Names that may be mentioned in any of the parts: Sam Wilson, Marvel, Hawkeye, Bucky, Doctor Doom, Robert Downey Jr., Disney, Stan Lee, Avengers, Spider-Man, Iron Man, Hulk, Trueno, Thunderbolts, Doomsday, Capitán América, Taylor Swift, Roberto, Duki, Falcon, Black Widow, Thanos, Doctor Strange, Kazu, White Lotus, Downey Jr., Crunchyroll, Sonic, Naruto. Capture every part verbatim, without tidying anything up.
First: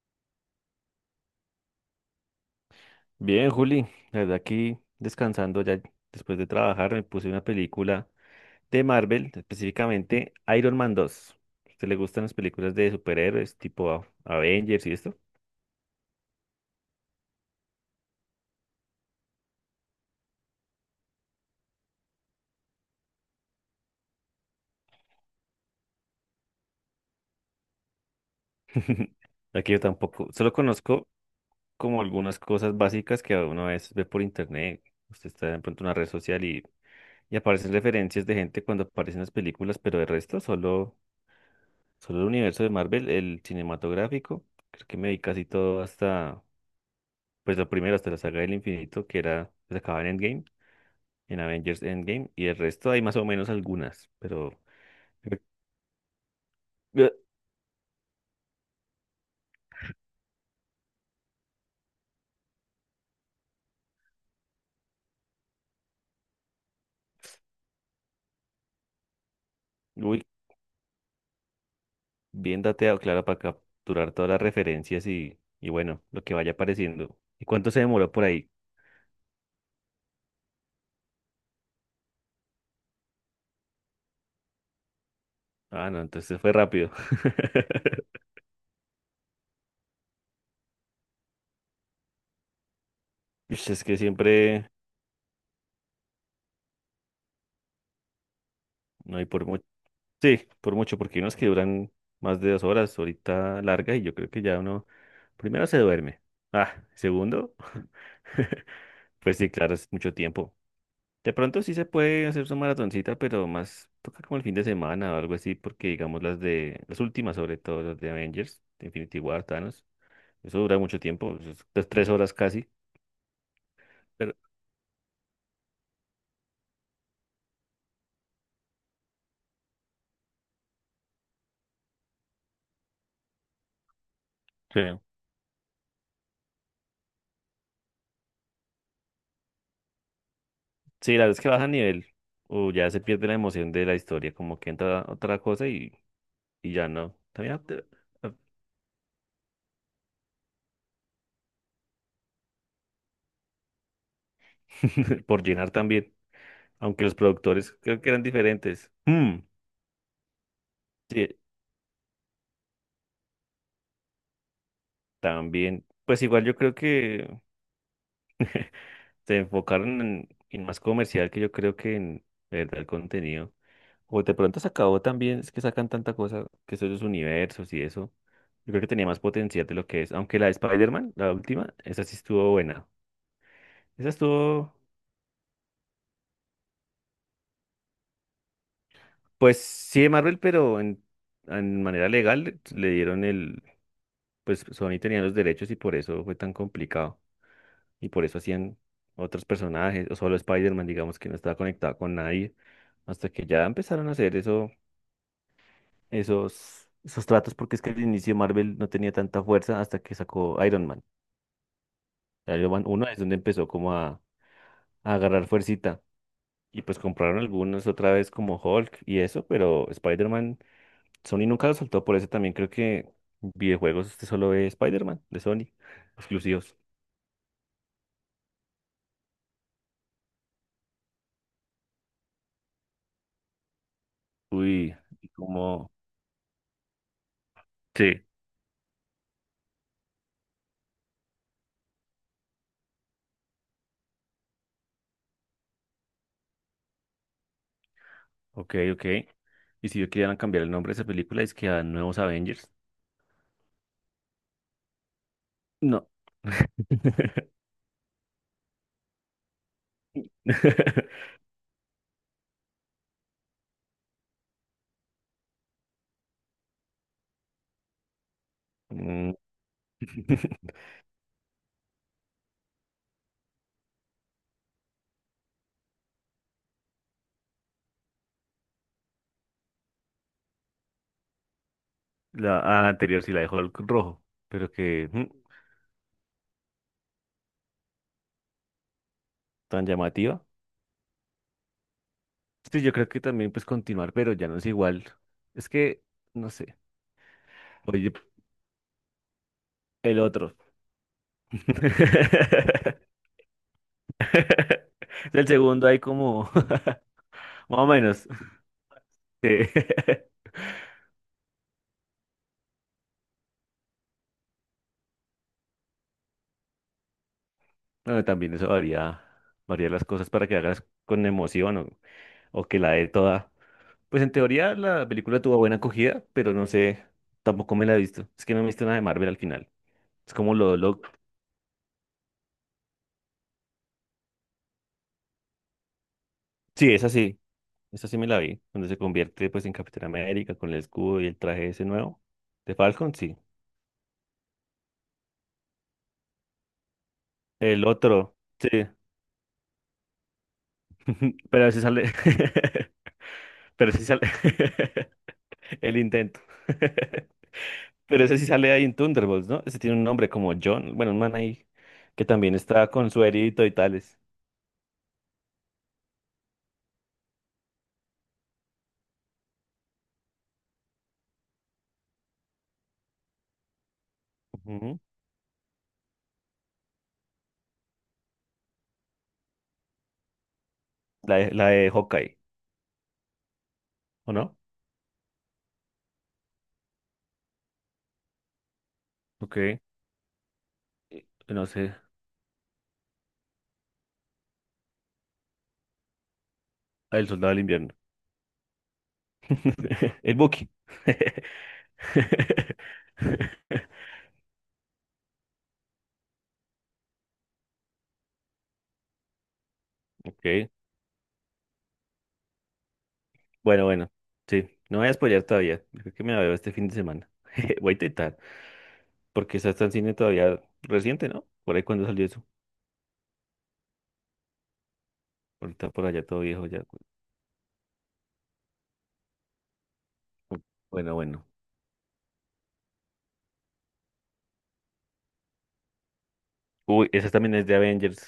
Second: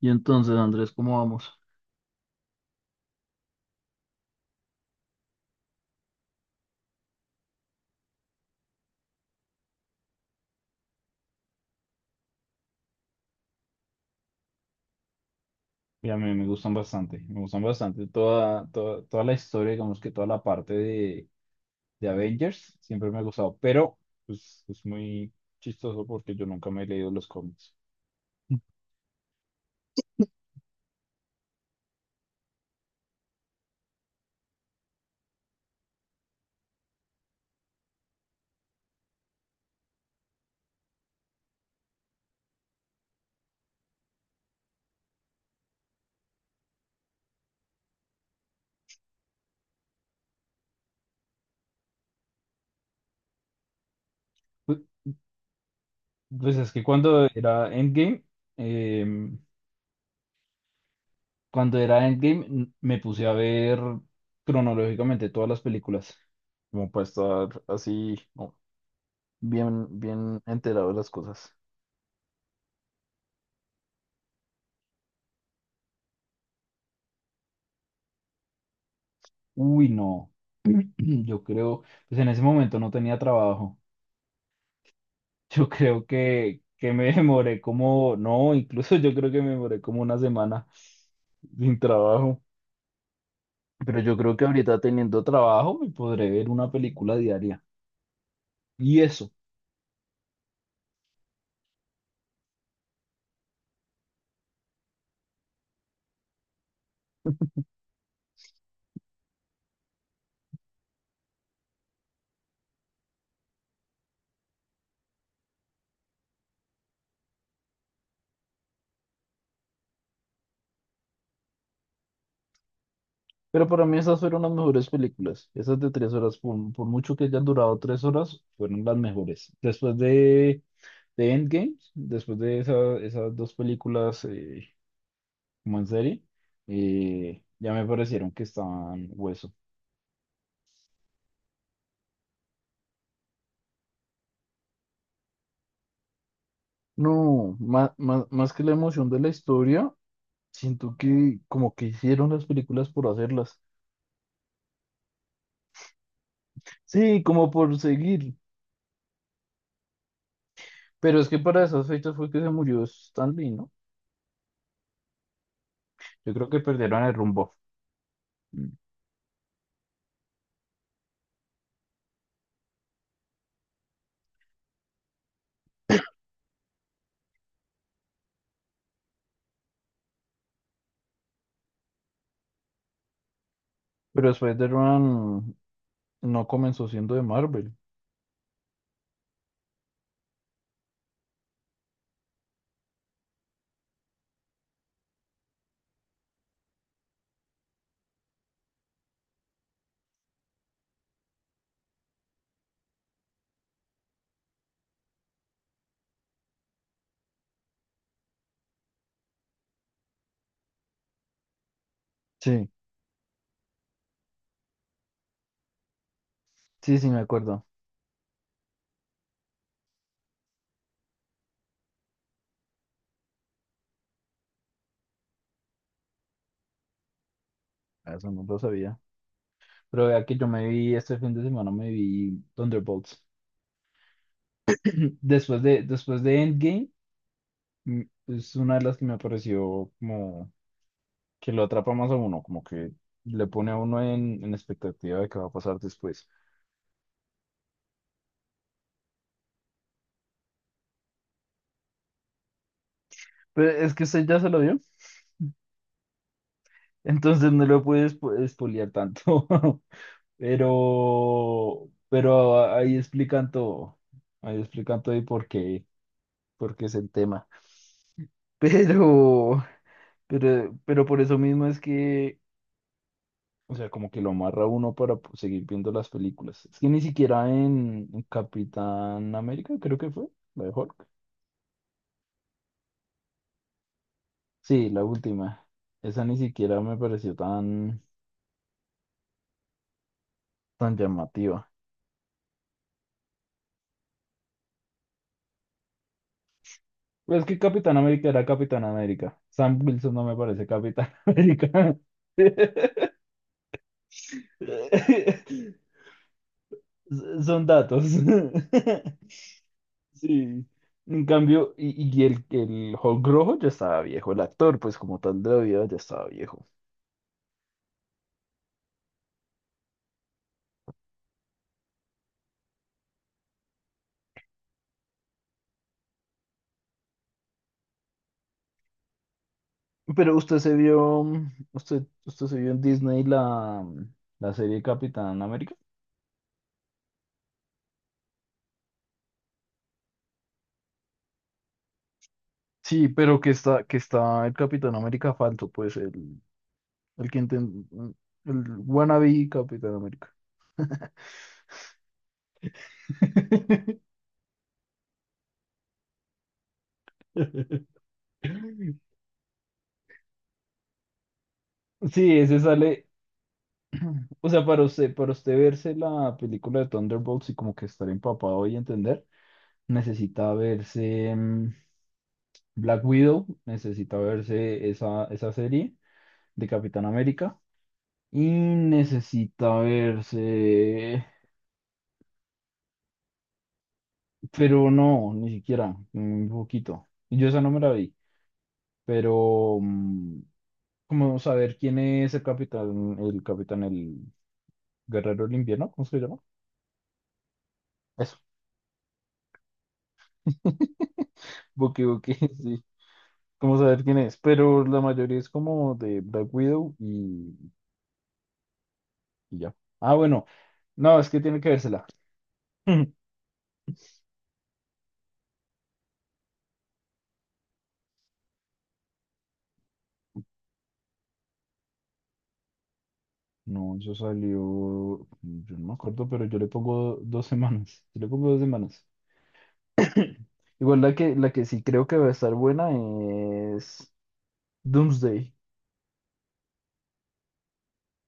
Y entonces, Andrés, ¿cómo vamos? Bien, Juli, la verdad aquí descansando ya después de trabajar me puse una película de Marvel, específicamente Iron Man dos. ¿A usted le gustan las películas de superhéroes tipo A- Avengers y esto? Y a mí me gustan bastante, me gustan bastante toda, toda, toda la historia, digamos que toda la parte de, de Avengers, siempre me ha gustado, pero pues, es muy chistoso porque yo nunca me he leído los cómics. Aquí yo tampoco, solo conozco como algunas cosas básicas que uno a veces ve por internet. Usted está de pronto en una red social y, y aparecen referencias de gente cuando aparecen las películas, pero el resto solo, solo el universo de Marvel, el cinematográfico. Creo que me vi casi todo hasta pues la primera, hasta la saga del infinito, que era, se acababa en Endgame, en Avengers Endgame, y el resto hay más o menos algunas, pero Pues, pues es que eh, cuando era Endgame, eh, cuando era Endgame n- me puse a ver cronológicamente todas las películas, como para estar así, no, bien, uy, bien enterado de las cosas. bien dateado, claro, para capturar todas las referencias y, y bueno, lo que vaya apareciendo. ¿Y cuánto se demoró por ahí? Uy, no. Yo creo, pues en ese momento no tenía trabajo. Yo Ah, no, creo entonces fue que, rápido. que me demoré como, no, incluso yo creo que me demoré como una semana sin trabajo. Ush, es que Pero yo creo que siempre, ahorita teniendo trabajo me podré ver una película diaria. Y no hay eso. por mucho. Sí, por mucho, porque hay unos que duran más de dos horas, ahorita larga, y yo creo que ya uno, primero se duerme. Ah, segundo, pues sí, claro, es mucho tiempo. De pronto sí se puede hacer su maratoncita, pero más toca como el fin de semana o algo así, porque digamos las de, las últimas sobre todo, las de Avengers, de Infinity War, Thanos, eso dura mucho tiempo, eso es pues, tres horas casi, Pero para mí esas pero fueron las mejores películas. Esas de tres horas, por, por mucho que hayan durado tres horas, fueron las mejores. Después de, de Endgame, después de esa- esas dos películas, eh, sí, como en serie, eh, ya me parecieron que estaban hueso. sí, la vez que baja nivel, o ya se pierde la emoción de la historia, como que entra otra cosa y, y ya no, No, también te- más, más, más que la emoción de la historia, siento que como que hicieron las películas por hacerlas. Por llenar también, aunque los Sí, como productores por creo que eran seguir. diferentes. Mm, Pero es Sí, que para esas fechas fue que se murió Stan Lee, ¿no? también, pues Yo igual creo yo que creo perdieron el que rumbo. Mm. se enfocaron en, en más comercial que yo creo que en de verdad el contenido. O de pronto se acabó también, es que sacan tanta cosa, que son los universos y eso. Yo creo que tenía más potencial de lo que es. Aunque la de Spider-Man, la última, esa sí estuvo buena. Esa Pero estuvo, Spider-Man no comenzó siendo de Marvel. pues sí de Marvel, pero en, en manera legal le dieron el, pues Sony tenía los derechos y por eso fue tan complicado. Y por eso hacían otros personajes, o solo Spider-Man, digamos que no estaba conectado con nadie. Hasta que ya empezaron a hacer eso esos, esos tratos, porque es que al inicio Marvel no tenía tanta fuerza hasta que sacó Iron Man. Sí, Iron Man uno es donde empezó como a, a agarrar fuercita. Y sí, pues sí, me compraron acuerdo. algunos otra vez como Hulk y eso, pero Spider-Man, Sony nunca lo soltó, por eso también creo que videojuegos este solo ve Spider-Man de Sony, exclusivos. Ah, eso no lo sabía. Pero vea que yo me vi este fin de semana, me vi Thunderbolts. Uy, y Después de, como... después de Endgame, mm, Sí. es una de las que me pareció como que lo atrapa más a uno, como que le pone a uno en, en expectativa de qué va a pasar después. Ok, ok. Y si yo querían cambiar el nombre de esa película, es que a Nuevos Avengers. Pero es que usted ya se lo vio, No. entonces no lo puede espo- espolear tanto. Pero, pero ahí explican todo, ahí explican todo y por qué, por qué es el tema. Mm. Pero, pero, pero por eso mismo es que, o sea, como que lo amarra a uno para po- seguir viendo las películas. Es que ni siquiera en en Capitán América, creo que fue, la de Hulk. La, a la anterior sí la dejó el rojo, pero Sí, la que mm, última. Esa ni siquiera me pareció tan, tan llamativa. tan llamativa. Sí, yo creo que también pues continuar, pero ya no es igual. Es que, no sé. Pues es que Capitán Oye, América era Capitán América. Sam Wilson el no me otro. parece Capitán América. El segundo hay como, Son más o datos. menos. Sí. Sí. En cambio, y, y el, el Hulk rojo ya estaba viejo, el actor, pues como tal de la vida ya estaba viejo. Bueno, también eso varía, varía las cosas para que hagas con emoción o, o que la dé toda. Pues en teoría la película tuvo buena acogida, pero no sé, tampoco me la he visto. Es que no me he visto nada de Marvel al final. Es Pero como usted se lo, lo... vio, usted, usted se vio en Disney la, la serie Capitán América. Sí, es así. Esta sí me la vi, donde se convierte pues en Capitán América con el escudo y el traje ese nuevo. De Sí, Falcon, sí. pero que está, que está el Capitán América falso, pues el, el que El inten- otro, el sí. wannabe Capitán América. Pero ese sale. Pero sí sale. El intento. Pero ese sí sale ahí en Thunderbolts, ¿no? Ese tiene un nombre como John. Bueno, un man ahí que Sí, también ese está sale, con suerito y tales. o sea, para usted, para usted verse la película de Thunderbolts y como que estar empapado y entender, necesita verse mm, Black Widow, necesita verse Ujú. esa, esa serie de Capitán América y necesita verse, La de, la de Hawkeye, ¿o no? pero no, ni siquiera, un poquito. Yo esa no me la vi, Ok. pero Eh, mm, como no saber sé. quién es el capitán, el capitán, el guerrero del invierno, ¿cómo se llama? Ah, el soldado del invierno. Eso, El Bucky. Bucky Bucky, sí, como saber quién es, pero la mayoría es como de Black Widow y, y ya. Ah, bueno, Ok. no, es que tiene que vérsela. Bueno, bueno, sí, no voy a spoilear todavía. Yo creo que me la veo este fin de semana. Voy a intentar, porque esa está en cine todavía reciente, ¿no? Por ahí cuando salió eso. No, eso salió, yo no Ahorita me por allá acuerdo, todo pero yo le viejo ya. pongo dos semanas. Yo le pongo dos semanas. Igual Bueno, la que, bueno. la que sí creo que va a estar buena es Doomsday. Uy, esa también es de Avengers.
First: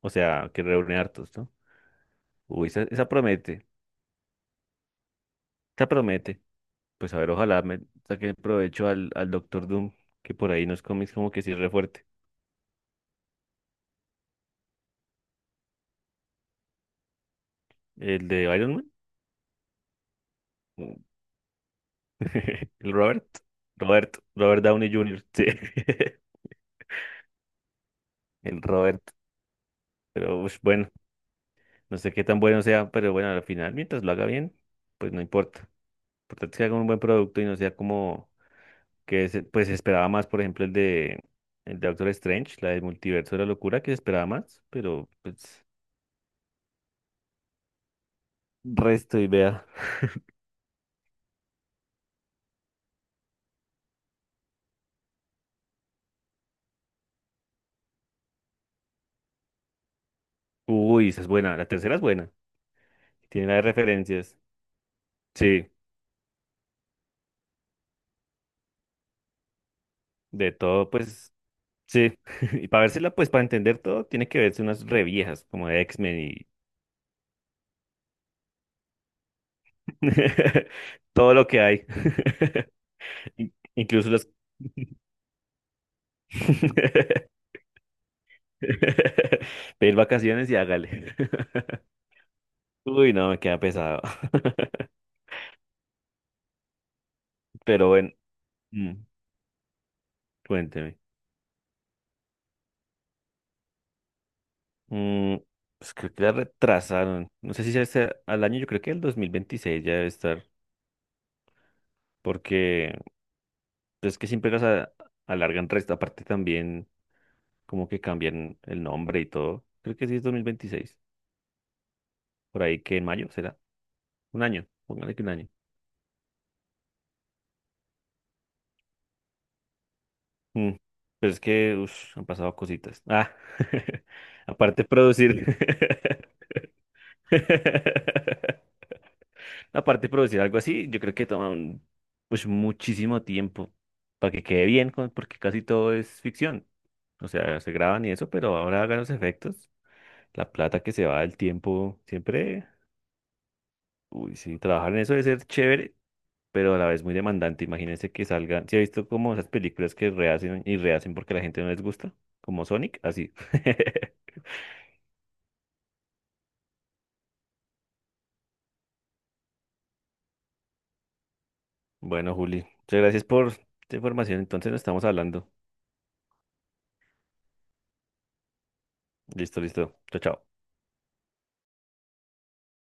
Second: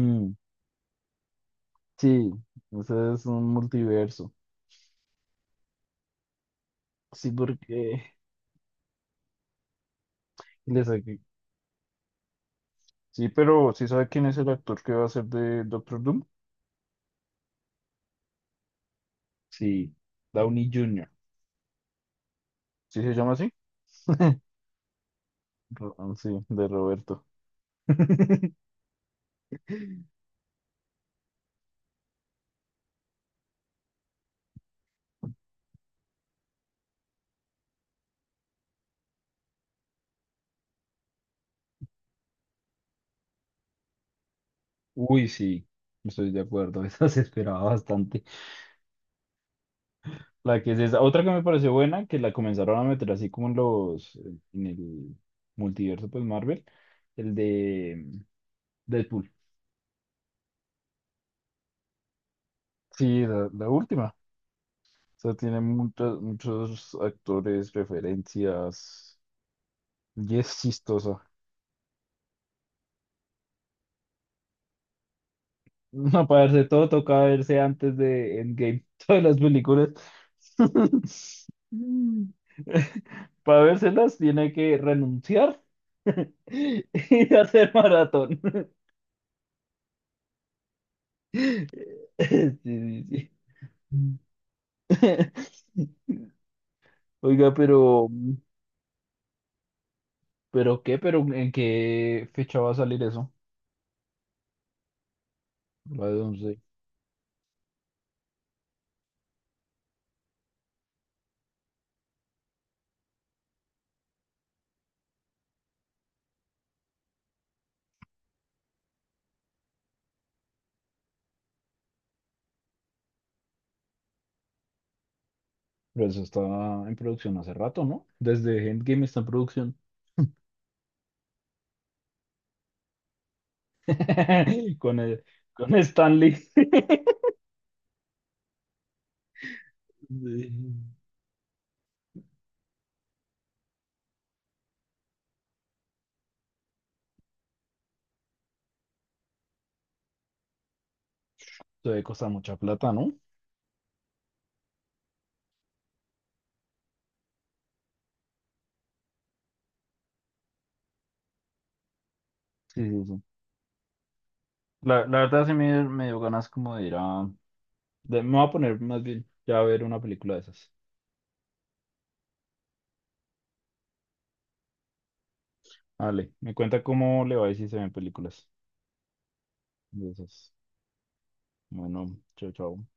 O sea, que reúne hartos, ¿no? sí, Uy, esa, esa ese es un promete, multiverso. esa promete. Pues a ver, Sí, ojalá me porque saque provecho al, al Doctor Doom, que por ahí nos le cómics saqué- como que sí es re fuerte. sí, pero ¿sí sabe quién es el actor que va a ser de Doctor Doom? El de Iron Man. Sí, Downey Mm. junior El ¿Sí se Robert. llama así? Robert, Robert Downey junior Sí. Ro- ah, Sí, de Roberto. El Robert. Pero ush, bueno, no sé qué tan bueno sea, pero bueno, al final, mientras lo haga bien, pues no importa. Lo importante es que haga un buen producto y no sea como que se- pues se esperaba más, por ejemplo, el de el de Doctor Strange, la del multiverso de la locura, que se esperaba más, pero Uy, pues sí, estoy de acuerdo, eso se esperaba bastante. resto y vea. La que es esa. Otra que me pareció buena, que la comenzaron a meter así como en los, en el multiverso, pues Marvel, el de Deadpool. Uy, esa es buena, la tercera es buena. Sí, la, Tiene la de la última. referencias. O sea, tiene Sí, muchos, muchos actores, referencias, y de es todo, chistosa. pues sí. Y para vérsela, pues para entender todo, tiene que verse unas reviejas como de X-Men No, para y verse todo toca verse antes de Endgame, todas las películas. todo lo que hay. In- Para Incluso vérselas las. tiene que renunciar y hacer maratón. Pedir vacaciones y hágale. Sí, sí, Uy, no, sí. me queda pesado. Mm. Oiga, Pero pero, bueno, mm, pero cuénteme. qué, pero ¿en qué fecha va a salir eso? Mm, pues La creo de que la once. retrasaron. No sé si sea este- al año, yo creo que el dos mil veintiséis ya debe estar. Porque pues, es que siempre las a- alargan resto. Aparte también como que cambian el nombre y todo. Creo que sí es dos mil veintiséis. Por ahí que en mayo será. Un año. Póngale que un año. Pero eso está en producción hace rato, ¿no? Desde Endgame está en producción. Mm, Pero es que ush, han pasado cositas. Ah, aparte de Con el, producir. con Stanley. Aparte de Se producir algo así, yo creo que toma un- pues muchísimo tiempo para que quede bien, con- porque casi todo es ficción. O sea, se graban y eso, pero ahora hagan los efectos. La plata que se va, el tiempo, debe costar mucha siempre. plata, ¿no? Uy, sí, trabajar en eso debe ser chévere, pero a la vez muy demandante. Imagínense que salgan. ¿Si he visto como esas películas que rehacen y rehacen porque a la gente no les gusta? Como Sí, Sonic, sí, sí. así. La, la verdad sí me, me dio ganas como de ir a... de- me voy a poner más bien ya a ver una película de esas. Bueno, Juli, muchas gracias por tu información. Entonces nos estamos hablando. Vale, me cuenta cómo le va y si se ven películas Listo, listo. de Chao, chao. esas. Bueno, chao, chao.